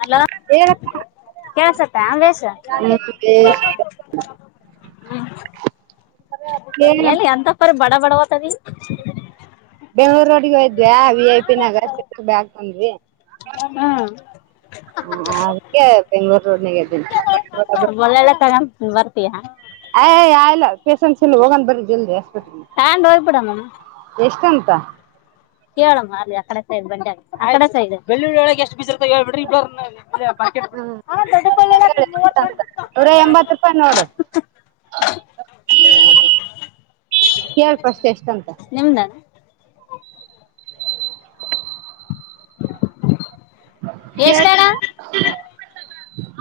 Hello ಹೇಳಕ್ಕ ಕೆಲಸುಸ್ತಿತ ಬೇಸ್. ಹ್ಮ್ ಹ್ಮ ಏನ ಎಲ್ಲಿ ಎಂತಪ್ಪರಿ ಬಡ ಬಡವತದ. ಬೆಂಗ್ಳೂರ್ ರೋಡ್ಗ ಹಯದ್್ಯಾ ವಿ ಐ ಪಿ ನಾಗ ಬ್ಯಾಾಗ ತನ್್ರಿ. ಹ್ಮ-. ಹ ಅದಕ್ಕೆ ಬೆಂಗ್ಳೂರು ರೋಡ್ನಿಗೆ ಇದ್ದೀನಿ. ಒಳ್ಳೆಲ್ಲ. [inaudible] ತೀಯ. ಯ್ ಇಲ್ಲ ಪೇಷಂಟ್ಸ್ ಎಲ್ಲಿ ಹೋಗಂದ್ ಬರಿ ಜಲ್ದಿ ಆಸ್ಪತ್ರೆ. ಟ್ಯಾಂಡ್ ಹೋಗ್ಬಡ ಮ. ಎಷ್ಟ ಎಂತ. ಕೇಳಮ್ಮ ಅಲಿ ಆ ಕಡೆ ಸ ಇ್ ಬಂಡ ಆ ಕಡೆ ಸಾಯ ಇದೆ ಬೆಳ್ಳುಳ್ಳ ಒಳಗೆ ಎಷ್ಟ ಬ. ನೂರ ಎಂಬತ್ ರೂಪಾಯಿ ನೋಡು [inaudible] [inaudible] [unintelligible] ಕೇಳ್ಪ ಅಷ್ಟೆ ಎಷ್ಟಂತ. ನಿಮ್ದಾನ. ಕೇಳ್ [unintelligible]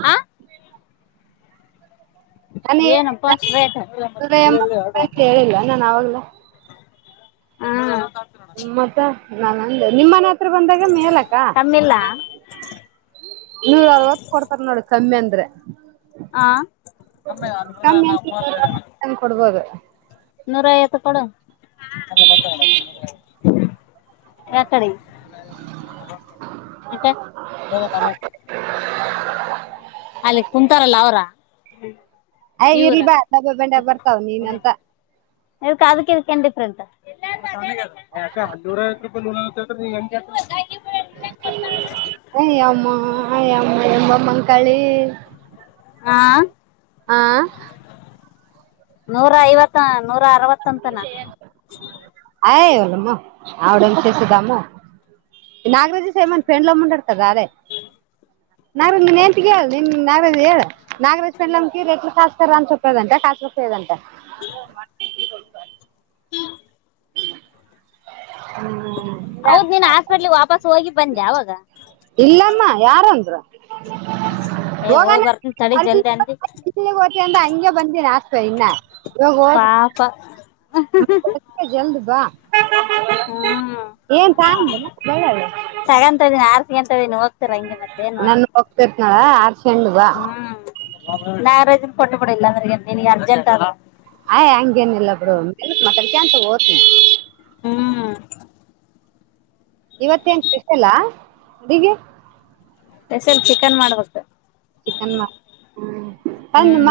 ಆ ನಾನು ಏನು ಅಪ್ಪ ಹೇಳಿಲ್ಲ ಅಷ್ಟ್ ರೇಟ್. ನೂರ ಎಂಬತ್ ರೂಪಾಯಿ ಕೇಳಿಲ್ಲ ನಾನು ಅವಾಗ್ಲೇ ಹ್ಮ- ಮತ್ತ ನ ನಿಮ್ಮ ಮನೆ ಹತ್ರ ಬಂದಾಗ ಮೇಲಕ್ಕ. ಕಮ್ಮಿಲ್ಲ ನೂರ್ ಅರವತ್ತು ಕೊಡ್ತಾರ ನೋಡಿ ಕಮ್ಮಿ ಅಂದ್ರೆ. [inaudible] ನ್ ಕೊಡ್ಬೋದು. ನೂರ ಐವತ್ತು ಕೊಡ. [inaudible] [inaudible] ಅಲ್ಲಿ ಕುಂತಾರಲ್ಲ ಅವರ. ಅಯ್ ಇರಿ ಬಾ ಡಬ ಬೆಂಡೆ ಬರ್ತಾವ ನೀನ್ಂತ. ಇ ಅದಕ್ಕೆಂಡಿಫ್ರಂತ. [inaudible] ಅಯ್ಯಮ್ಮ ಅಯ್ಯಮ್ಮ ಎಂಬಮ್ಮ ಕಾಳಿ. ಹಾ- ಹಾ- ನೂರ ಐವತ್ತ ನೂರ ಅರವತ್ತ ಅಂತನ. [inaudible] [inaudible] ನಾ ನೆಂತೇಳ ಹೇಳಿ ನಿ ನಾರದ ಹೇಳಿ. [unintelligible] [inaudible] [inaudible] ಹ್ಮ್ತ- ಹೌದ್ ನೀನ್ ಹಾಸ್ಪಿಟ್ಲಿಗೆ ವಾಪಸ್ ಹೋಗಿ ಬಂದೆ ಅವಾಗ ಇಲ್ಲಮ್ಮ ಯಾರಂದರು. [unintelligible] ಏ ಹೋಯ್ ಬರ್ತನ ತಡಿ ಜಲ್ದಿ ಅ. ಹಓ್ತ ಅಂತ ಹಂಗೆ ಬಂದೇಿ ಆಾಸ್ತ ಇವಾಗ ಹದ. [unintelligible] ಆಪ. ಜಲ್ದ್ ಬಾ ಹ್ಮ್ ಏನ್ [unintelligible] ತಗಂತಾಯಿದಿನಿ ಆರತಿ ಹಂತಾವ ಇನ್ ಹೋಗ್ತಿರಂಗೆ ಮತ್ತೇನ್ ಮಾಡುದು ಹೋಗ್ತೀರ್ತನಾ ಆರ್ಸ್ಡೆಂಡ ಬಾ ಹ್ಮ್ ಮ್ಯಾರೇಜನ್ ಕೊಟ್ ಬಿಡ ಇಲ್ಲಂದ್ರ ನಿನಗ ಅರ್ಜೆಂಟ್ ಆದ್ರ ಆಯ್ ಹಂಗೆನಿಲ್ಲ ಬಿಡು [unintelligible] ಮಾತಾಡ್ಕೆಂತ ಓತ್ನಿ ಹ್ಮೂ. ಇವತ್ತೇನ್ ಸ್ಪೆಷಲ್ಲಾ ಅಡಿಗಿ ಸ್ಪೇಷಲ್ ಚಿಕನ್ ಮಾಡ್ಬೇಕ್. ಚಿಕನ್ ಹ್ಮ್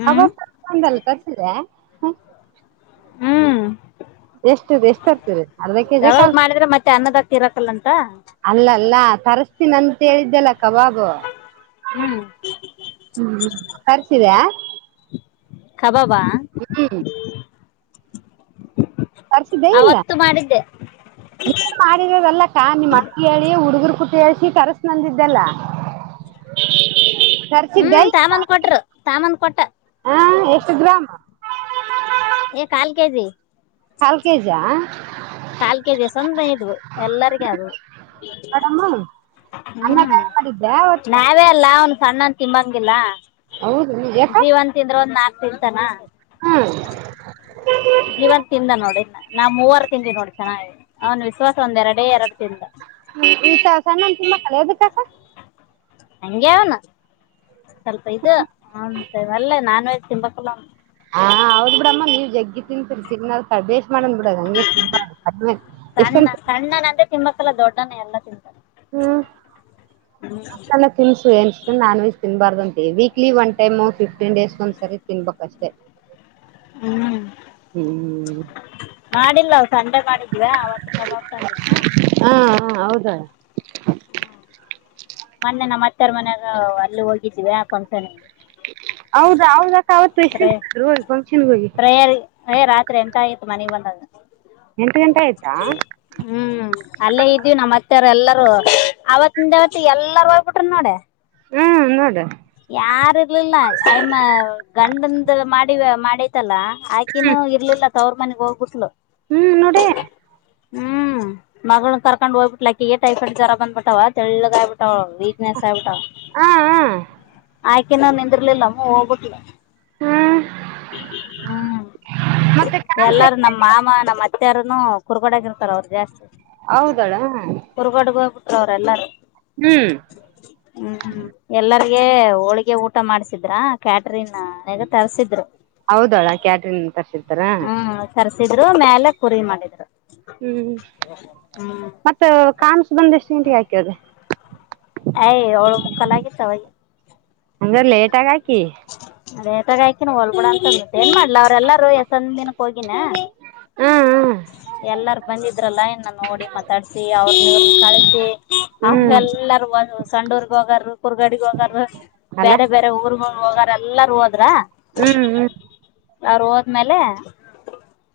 ಹ್ಮ್ [unintelligible] ತರಸ್ಸಿರ್ಯಾ ಹ್ಮ್ ಎಷ್ಟಿದೆ ಎಷ್ಟ್ ಹಾಕ್ತಿರಿ ಅರ್ಧ ಕೆಜಿ ಕಬಾಬ್ ಕಾಲ್ [inaudible] ಮಾಡಿದ್ರೆ ಮತ್ತೆ ಅನ್ನದಾಗ ತಿರಕಲ್ಲಂತ ಅಲ್ಲ ಅಲ್ಲಾ ತರಸ್ತೀನಿ ಅಂತ ಹೇಳಿದ್ದೆಲ್ಲಾ ಕಬಾಬು ಹ್ಮ್ [inaudible] ಹ್ಮ ತರ್ಸಿದ್ಯಾ. ಕಬಾಬಾ ಹ್ಮ. ತರ್ಸಿದೆ ಇಲ್ಲಾ ಅವತ್ತು ಮಾಡಿದ್ದೆ [unintelligible] ಅಲ್ಲಕ್ಕಾ ನಿಮ್ಮಕ್ಗ್ ಹೇಳಿ ಹುಡುಗರು ಕುಟ ಹೇಳ್ಸಿ ಕರ್ಸತ್ನ್ ಅಂದಿದ್ದೆಲ್ಲಾ [inaudible] ಹ್ಮ್ ತಾಮನ್ ಕೊಟ್ರು ತಾಮನ್ ಕೊಟ್ಟಾ ಹಾ ಎಷ್ಟ ಗ್ರಾಮ್ ಏ ಕಾಲ್ ಕೆ ಜಿ. ಕಾಲ್ ಕೆ ಜಿ ಆಆ ಕಾಲ್ ಕೆ ಜಿ ಸಂನಗ್ ಇದ್ವು ಎಲ್ಲರಿಗೂ ಅದ್ವೂ ಮೇಡಮ್ಮು [unintelligible] [inaudible] ಅನ್ನ ಹ್ಮ್ ಬೇಳೆ ಮಾಡಿದ್ದೆ ಅವತ್ತು ನಾವೇ ಅಲ್ಲಾ ಅವನ್ ಸಣ್ಣನ್ ತಿಂಬಂಗಿಲ್ಲಾ ಹೌದನ ಯಾಕ ತಿಂತಾನ [inaudible] ಹ್ಮ ತಿನ್ನಲ್ಲ್ ನೋಡ ನಾ ಮೂವರು ತಿಂದ್ವಿ ನೋಡ ಚೆನ್ನಾಗಿ ಐತಿ ಅವನ್ ವಿಶ್ವಾಸ ಒಂದ ಎರಡೇ ಎರಡ ತಿಂದಾ. ಈತ ಸಣ್ಣನ್ ತಿಂಬಕಿಲ್ಲ ಎದುಕಕಾ ಹಂಗೆ ಅವನ್ [inaudible] ಸ್ವಲ್ಪ ಇದ ಅವನ್ ವಲ್ಲೆ ನಾನ್ ವೆಜ್ ತಿಂಬಕಿಲ್ಲ ಅವನ್ ಹಾ ಹಾ ಹೌದ್ ಬಿಡಮ್ಮ್ ನೀವು ಜಗ್ಗಿ ತಿಂತಿತಿರಿ ಮಾಡಂದ್ ಬಿಡ ನಮಗೆ [unintelligible] ಸಣ್ಣನಂದೆ ತಿನ್ಂಬಕ್ಕಲ್ಲ ದೊಡ್ಡವನೆ ಎಲ್ಲ ತಿಂತಾನ ಹ್ಮ್ ಹ್ಮ [unintelligible] ತಿನ್ಸು ಏನ್ ನಾನ್ ವೆಜ್ ತಿನ್ಬಾರ್ದ ಅಂತೆ weekly one time fifteen days ಒಂದ್ಸಾರಿ ತಿನ್ಬೇಕು ಅಷ್ಟೆ. ಹ್ಮೂ ಹ್ಞೂ [inaudible] ಮಾಡಿಲ್ಲ ಅವ ಸಂಡೆ ಮಾಡಿದ್ವಾ ಅವತ್ತು ಕಬಾಬ್ ತಂದಿದ್ನಾ ಹಾ ಹಾ ಹೌದ ಮನ್ನೇ ನಮ್ಮ ಅತ್ತ್ಯಾರ್ ಮನೆಯಾಗ ಅಲ್ಲಿ ಹೋಗಿದ್ವಿ ಫಂಕ್ಷನ್ ಗೆ ಹೌದಾ ಹೌದಕ್ಕಾ ಅವತ್ತು ಎಷ್ಟ ಗಂಟೆಗೆ ಬಂದ್ರಿ ಹೋಗಿ ಫಂಕ್ಷನ್ಗೆ ಹೋಗಿ. ಐಯ್ ರಾತ್ರಿ ಎಂಟಾಯ್ತಿ ಮನೆಗ್ ಬಂದಾಗ ಎಂಟ ಗಂಟೆ ಆಯ್ತಾ ಹ್ಮ್ಹೂ. ಅಲ್ಲೇ ಇದ್ದೀವಿ ನಮ್ಮತ್ತ್ಯಾರ ಎಲ್ಲಾರೂ ಅವತ್ತಿಂದ ಅವತ್ ಎಲ್ಲಾರ ಹೋಗ್ಬಿಟ್ರ ನೋಡ. ನೋಡ. ಯಾರ ಇರ್ಲಿಲ್ಲ ಆಯಮ್ಮ ಗಂಡಂದ ಮಾಡಿವ ಮಾಡೆತಲ್ಲಾ ಹ್ಮ್ ಆಕಿನೂ ಇರ್ಲಿಲ್ಲ ತವ್ರ ಮನೆಗ್ ಹೋಗ್ಬಿಟ್ಲು ಹ್ಮ್ ನೋಡೆ ಹ್ಮ್, ಮಗಳನ್ ಕರ್ಕೊಂಡ್ ಹೋಗ್ಬಿಟ್ಲ ಅಕ್ಕಿ ಟೈಫೈಡ್ ಜರ ಬಂದ ಬಿಟ್ಟವ್ ತೆಳ್ಳಗ್ಯಾಗಿಬಿಟ್ಟಳ ವೀಕ್ನೆಸ್ ಆಯ್ಬಿಟ್ಟ. ಹಾ ಹ [unintelligible] ಆಕಿನು ನಿಂದಿರ್ಲಿಲ್ಲಮ್ಮ ಹೋಗಬಿಟ್ಲು. ಹ್ಮ್ ಹ್ಮ್, ಮತ್ತೆ ಕಾನ್ಸ ಎಲ್ಲಾರ ನಮ್ಮ ಮಾಮ ನಮ್ಮ ಅತ್ತೆರನು- ಕುರಿಗೋದಾಗಿರ್ತಾರ ಅವ್ರು ಜಾಸ್ತಿ ಹೌದಳೋ [unintelligible] ಕುರ್ಗೋಡಿಗೆ ಹೋಗ್ಬಿಟ್ರು ಅವ್ರ್ ಎಲ್ಲಾರ. ಹ್ಮ್, ಹ್ಮ್, ಹ್ಮ್ ಎಲ್ಲರ್ಗಿ ಹೋಳಿಗೆ ಊಟ ಮಾಡ್ಸಿದ್ರ ಕ್ಯಾಟ್ರೀನ್ನಾಗ ತರ್ಸಿದ್ರು. ಹೌದು ಕ್ಯಾಟ್ರಿನ್ ತರ್ಸಿತಾರ. - ಹ್ಮ್ ತರ್ಸಿದ್ರು ಮೇಲೆ ಪುರಿ ಮಾಡಿದ್ರು. - ಹ್ಮ್, ಮತ್ತ ಕನ್ಸ ಬಂದ ಎಷ್ಟ [unintelligible] ಇಂಟಿಗೆ ಹಾಕ್ಯದೆ. ಏಯ್ ಏಳು ಮುಕ್ಕಾಲಾಗಿತ್ತು. ಅಂದ್ರ ಲೇಟಾಗಿ ಹಾಕಿ ಲೇಟಾಗಿ ಹಾಕಿನೀ ಹೊಗಲ್ಬೀಡು ಅಂತಂದತ್ತ ಏನ್ ಮಾಡ್ಲಿ ಅವ್ರೆಲ್ಲರು ಹೆಸಂದಿನಾ ಹೋಗಿನ ಹ್ಮ್ ಎಲ್ಲಾರ ಬಂದಿದ್ರಲ್ಲ ಇನ್ನು ನೋಡಿ ಮತ್ತ ತಡ್ಸಿ ಅವ್ರ ಕಳಸಿ ಹ್ಮ್ ಅವ ಹ್ಮ್ ಎಲ್ಲರೂ ಸಂಡೂರ್ಗ ಹೋಗರು [unintelligible] ಕುರ್ರ್ಗಾಡಿಗೆ ಹೋಗಾರ ಅಲ್ಲ ಬೇರೆ ಬೇರೆ ಊರ್ ಹೋಗಾರ ಎಲ್ಲಾರ ಹೋದ್ರಾ ಹ್ಮ್, ಅವ್ರು ಹೋದ್ಮೇಲೆ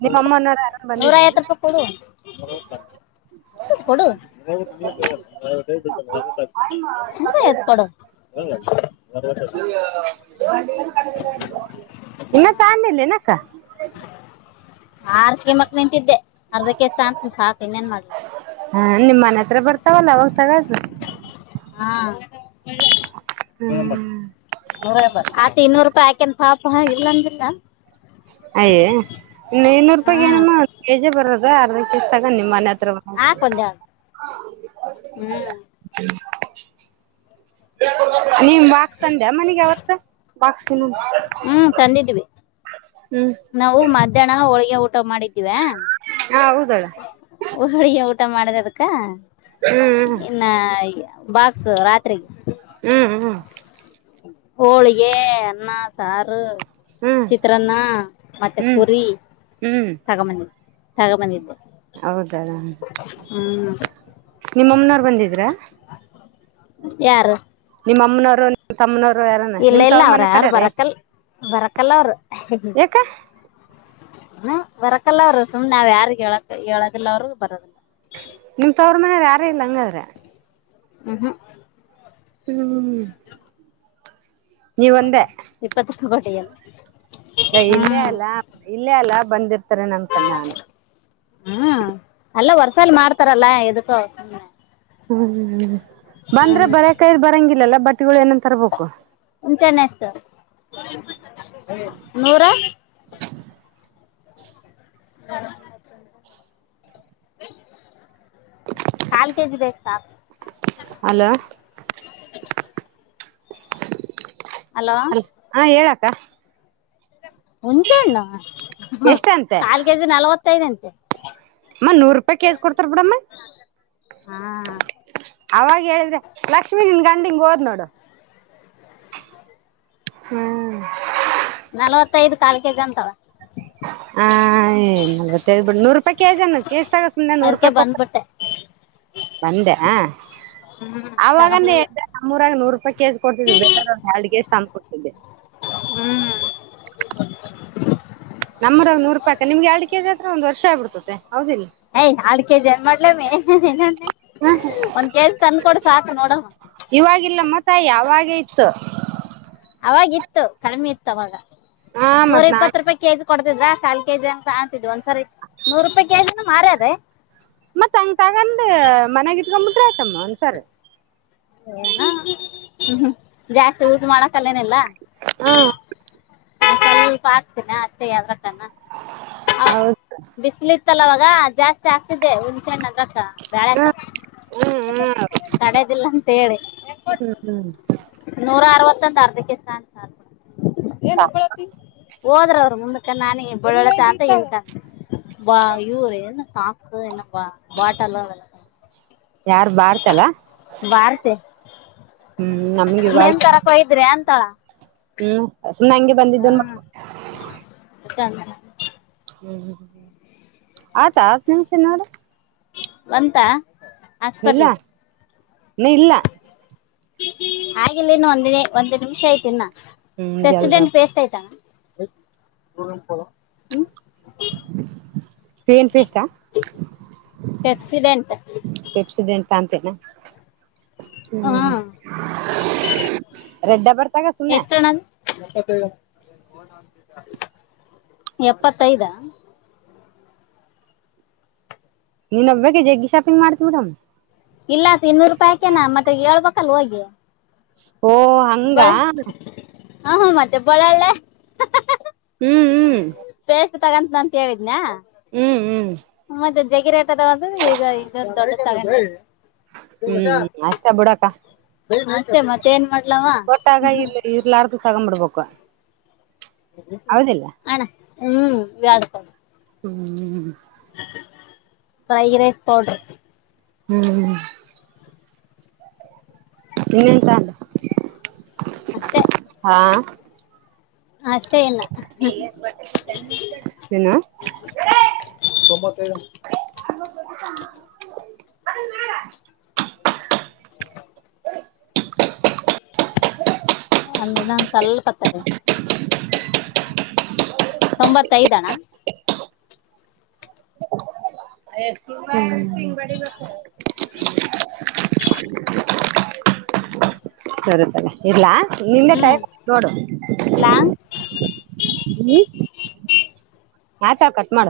ನಿಮ್ಮ ಅಮ್ಮನವ್ರ ಯಾರನ್ ನೂರ ಬಂದಿದ್ರ ಐವತ್ ರೂಪಾಯಿಗಿ ಕೊಡು ಕೊಡ ಕೊಡೋ [unintelligible] ಹ [unintelligible] ಎನ್ನತಂದಿಲ್ಲೆಣಕ [unintelligible] ಅರ್ಸಾಕೆಣಕ ನಿಂತಿದ್ದೆ ಅರ್ಧ ಕೆಜಿ ಸಾಕು ಇನ್ನೇನ್ ಮಾಡ್ಲಿ ಹಾ, ನಿಮ್ಮ್ ಮನೆ ಹತ್ರ ಬರ್ತಾವಲ್ಲ ಅವಾಗ ತಗ ಹಾಂಬ ಹ್ಮ್ [unintelligible] ಆತ್ ಇನ್ನೂರು ರೂಪಾಯಿ ಆಕಿನ್ ಪಾಪ ಇಲ್ಲಂತಿಲ್ಲಾ. ಅಯ್ಯಯ್ಯಇನ್ನು ಇನ್ನೂರು ರೂಪಾಯ ಹ್ಮ್ ಏನಮ್ಮ ಒ ಕೆಜಿ ಬರದು ಅರ್ಧ ಕೆಜಿ ತಗೊಂಡಿನಿ ನಿಮ್ ಮನೆ ಹತ್ರ ಹಾಕ್ ಒಂದೆರಡು ಹ್ಮ್, ನಿಮ ಮಾಕ್ತಂಡೆ ಮನಗೆ ಅವಾವತ್ತ [unintelligible] ಬಾಕನು [unintelligible] ಹ್ಮ್, ತಂದಿದ್ದೀವಿ. ಹ್ಮ್, ನಾವು ಮಧ್ಯಾಹ್ನ ಹೋಳಿಗೆ ಊಟ ಮಾಡಿದ್ದಿವ್ಯಾ ಹಾ, ಹೌದು ಹೋಳ್ಗೆ ಊಟ ಮಾಡಿದದಕ. ಹ್ಮ್, ಬಾಕ್ಸ್ ರಾತ್ರಿಗಿ ಹ್ಮ್, ಹ್ಮ್ ಹೋಳಿಗೆ, ಅನ್ನ, ಸಾರು ಹ್ಮ್ ಚಿತ್ರಾನ್ನ ಮತ್ತೆ ಹ್ಮ್ ಪುರಿ ಹ್ಮ್ ತಗಬಂದಿದ್ದ, ತಗಬಂದಿದ್ದೆ. ಹೌದಾ! ನಿಮ್ಮಮ್ಮನವರು ಬಂದಿದ್ರಾ? ಯಾರು. ನಿಮ್ಮಮ್ಮನವರು ನಿಮ್ಮ ತಮ್ಮನವರು. ಯಾರನ ಇಲ್ಲ ನಿಮ್ ಇಲ್ಲ ತವ್ರ ಅವ್ರ ಮನೆ ಯಾರು ಕಡೆರೆ ಬರಕಲ್ ಬರಕಲ್ಲ ಅವರು. ಯಾಕ ಹ ಬರಕಲ್ಲ ಅವ್ರರು ಸುಮ್ನೆ ನಾವ್ ಯಾರಿಗ್ ಹೇಳಕ್ ಹೇಳದಿಲ್ಲ ಅವ್ರಗ ಬರದಿಲ್ಲ. ನಿಮ್ ತವರು ಮನೇ ಯಾರ ಇಲ್ಲ ಹಂಗಾದ್ರೆ. ಹ ಹ- ಹ್ಮ್- ನೀವ ಒಂದೇ. ಇಪ್ಪತ್ತತ್ತು. [inaudible] [unintelligible] ಇಲ್ಲೇ ಅಲ್ಲ ಇಲ್ಲೇ ಅಲ್ಲ ಬಂದಿರ್ತಾರೆ ನಮ ಕಣ್ಣ ನಾನು. ಹ್ಮ್ ಅಲ್ಲ ವರ್ಷಾಲ ಮಾಡ್ತಾರಲ್ಲಾ ಇದಕ್ಕು. ಹ್ಮ್ ಬಂದ್ರೆ ಹ್ಮ್ ಬರಕಾಯ ಬರಂಗಿಲ್ಲಲ್ಲ ಬಟ್ಟಿಗಳು ಏನನ್ ತರ್ಬೇಕು. ಮುಂಚೆ್ಣೆ ಅಷ್ಟು ನೂರ. ಕಾಲ್ ಕೆಜಿ ಬೇಕಸ. ಹಲೋ. [inaudible] ಹಲೋ ಅ ಹ ಹೇಳಾಕ್ಕ. ಹುಂಚೆ ಹಣ್ಣು ಎಷ್ಟ ಅಂತೆ ಕಾಲ್ ಕೆಜಿ ನಲ್ವತ್ತೈದಂಟ. ಅಮ್ಮ ನೂರು ರೂಪಾಯಿ ಕೆಜ ಕೊಡ್ತಾರ ಬಿಡಮ್ಮ. ಹಾ ಅವಾಗ ಹೇಳಿದ್ರೆ ಲಕ್ಷ್ಮೀ ನಿನ್ ಗಂಡಿಂಗ ಓದ್ ನೋಡು. ಹ್ಮ್- ನಲವತ್ತೈದು ಕಾಾಲಕ ಗ ಅಂತವ. ಹ್್ ನಲ್ವತ್ತೈ್ ಬಿು ನೂರು ರೂಪಾಯಿ ಕೆಜ ಕೇಜ ತಗೋ ಸುಮನೆ ನೂರು ಅದಕ್ಕೆ ರೂಪಾಯಿ ಕೊಟ್ಟ. [inaudible] ಬಂದೆ ಆ ಹ್ಮ್ ಅವಾಗ. ತಗಂಬಲಿಲ್ಲ ತಮ್ಮೂರಾಗ ನೂ ರೂಪಾಯಿ ಕೆಜಿ ಕೊಡ್ತಿದ್ ಬೇೇಕ ಒ ಎರಡ್ ಕೆಜಿ ತಮ್ಮ್ ಕೊಡ್ತಿದ್. ಹ್ಮ್- ನಮ್ಮರ ಒ್ೂ ರೂಪಾಯಿಕ ನಿಮ್ ಎರಡು ಕೆಜಿ ಹತ್ರ ಒಂದು ವರ್ ಆಗ್ಬಿಡ್ತತೆ ಹೌದಿಲ್ಲ. ಯ ಎರಡು ಕೆಜಿ ಅನ್ ಮಾಡ್ಲಮ್ಮಿ ಹ ಒಂದ್ ಕೆಜಿ ತಂದ ಕೊಡ ಸಾಕು ನೋಡ. ಇವಾಗಿಲ್ಲ ಮತ ಯಾವಾಗೇ ಇತ್ತು. ಅವಾಗಿ ಇತ್ತು ಕಡಿಮೆ ಇತ್ತು ಅವಾಗ ಹಾ ನೂರ ಮತ್ ನಾನ್ ಇಪ್ಪತ್ತು ರೂಪಾಯ ಕಗ. ಕೊಡ್ತಿದ್ದ ಕಾಲ್ ಕೆಜಿ ಅಂಗ ಕಾಣತಿದ್ ಒಂದ್ಸರಿ ನೂರು ರೂಪಾಯಿ ಕೆಜಿನ ಮಾರಿ ಅದೇ. ಮತ್ ಹಂಗ ತಗೊಂಡ್ ಮನೆಗಿಟ್ಕೊಂಡಂಬಿಟ್ರ ಆಯತಮ್ಮ ಒಂದ್ಸರಿ. ್ಮ ಜಾಸ್ತಿ ಊದ ಮಾಡಕಲ್ಲೇನಲ್ಲಾ. ಹಾ- ನ ಸ್ವಲ್ಪ ಆಾಕ್ತೀನೆ ಅಷ್ಟೇ ಯದ್ರಕಣ. ಹೌದು ಬಿಸಿಲಿ ಇತ್ತಲ್ಲ ಅವಾಗ ಜಾಸ್ತಿ. ಆಗ್ತಿದೆ ಹುಣ್ಚೆಣ್ಣ ಅದಕ್ಕ ಬೆಳಕ ಹ್ಮ ಹ್ಮ್ ತಡದಿಲ್ಲಂತ. ತೇಲಿ. ಹ್ಮ್ ಹ್ಮ್- ನೂರ ಅರವತ್ತೊಂದು ಅರ್ಧಕ್ಕೆ. ಏನ್ ಒಬ್ಲೆ ಅಡಿ ಹೋದ್ರವರು ಮುಂದಕ ನಾನಿ ಒಬ್ಬಳ್ಳಳತಿ ಆತ ಎಂತ. ಬಾ ಯೂರ್ ಸಾಕ್ಸ್ ಬಾ ಬಾಟಲ್ಲ. ಯಾರ್ು ಬಾರತಲಾ. ಬಾರ್ತೆ ನಮ್ಗೆ ಇವಾಗ ನಿಮ ತರಕ್ಯ್ರಿ ಅಂತಳ. ಹ್ಮ್ ಸುಮ್ನೆ ನಂಗೆ ಬಂದಿದ್ದನ್ ಮ. [inaudible] ಹ್ಮ್ ಹ್ಮ್ ಹ್ಮ್ ಆಯ್ತಾ ಆತ್ ನಿಮಷ ನೋಡ್ರಿ. ಬಂತ. ಇಲ್ಲ ಹಾಸ್ಪಿಟ್ಲ್ ನ ಇಲ್ಲ. ಹಾಗಿಲ್ಲ ಇನ್ನು ಒಂದ ಒಂದು್ ನಿಮಿಷ ಆಐತ ಇನ್ನ ಹ್ಮ್ ಎಲ್ರು ಪೆಸಡೆಂಡ ಪೇಸ್ಟ್ ಐ್ತಾನ. [unintelligible] ಪನ್ ಪೇಸ್ಾ. [inaudible] ಪೆಪ್ಸಿಡೆಂಟ್ ಪೆಪ್ಸದೆ ಎಂತ ಅಂತೇನಾ. ಹ್ಮ್ ರೆಡ್ಡ ಬರ್ತಾಗ ಸುಮ್ಮನೆ. ಎಪ್ಪತ್ತೈ. [unintelligible] ನೀನ್ ಒಬ್ಬಾಗ ಜಗ್ಿ ಶಾಪಂಗ್ ಮಾಡ್ತಿವಿಡ್. ಇಲ್ಲ ಸ ಇನ್ನೂರು ರೂಪಾಯಿಕನಾ ಮತ್ತೆ ಹೇಳ್ಬೇಕಲ್ ಹೋಗಿ. ಓ ಹಂಗ. ಬಳೆ ಹ ಹಾ ಮತ್ತೆ ಪಳಲ್ಲಾ. ಹ್ಮ್ ಹ್ಮ್- ಪೇಸ್ಟ್ ತಗಂತ ನಂತಂತ ಹೇಳಿದನ ಹ್ಮ್ ಹ್ಮ್ ಮತ್ತೆ ಜಗಿ. ಂದ್ರೆ ಈಗ ಈಗ ದೊಡ್ಡ ತಗೊಂಡ. ಹ್ಮ್ ಅಷ್ಟ ಬಿುಡಕ್ಕ. ಮತ್ತೆ ಮತ್ತೆ. ಏನ್ ಮಾಡ್ಲವಾ. ಕೊಟ್ಟಾಗ ಇರ್ಲಿ ಇರ್ಲಾರ್ದು ತಗ್ಂಬಿಡ್ಬೇಕು. ಅಣ್ಣ ಹ್ಮ್ ಬ್ಯಾಳ. ಹ್ಮ್್ಮ- ಹ್ಮ್- ಫ್ರೈ ರೈಸ್ ಪೌಡರ್. ಹ್ಮ್್ಮ- ಹಂಗಂತ ಅಲ್ಲ ಅಷ್ಟೇ ಹಾ. ಅಷ್ಟೇ ಇನ್ನ [inaudible] ತೊಂಬತ್ತೈರ. [inaudible] ಅ ನ ಒಂದ ಸ್ವಲ್ಪತ್ತ. ತೊಂಬತ್ತೈದಣ. [inaudible] ಎ ಸಿಂಗವಾಡಿ ಬ. [unintelligible] [inaudible] ಸರುತ್ತಲ್ಲ ಇಡ್ಲ ನಿಮ್ಗೆ ಕಾಯ ನೋಡು. ಲ - ಹ್ಮ- ಮಾಡ್ತಲ ಕಟ್ ಮಾಡ.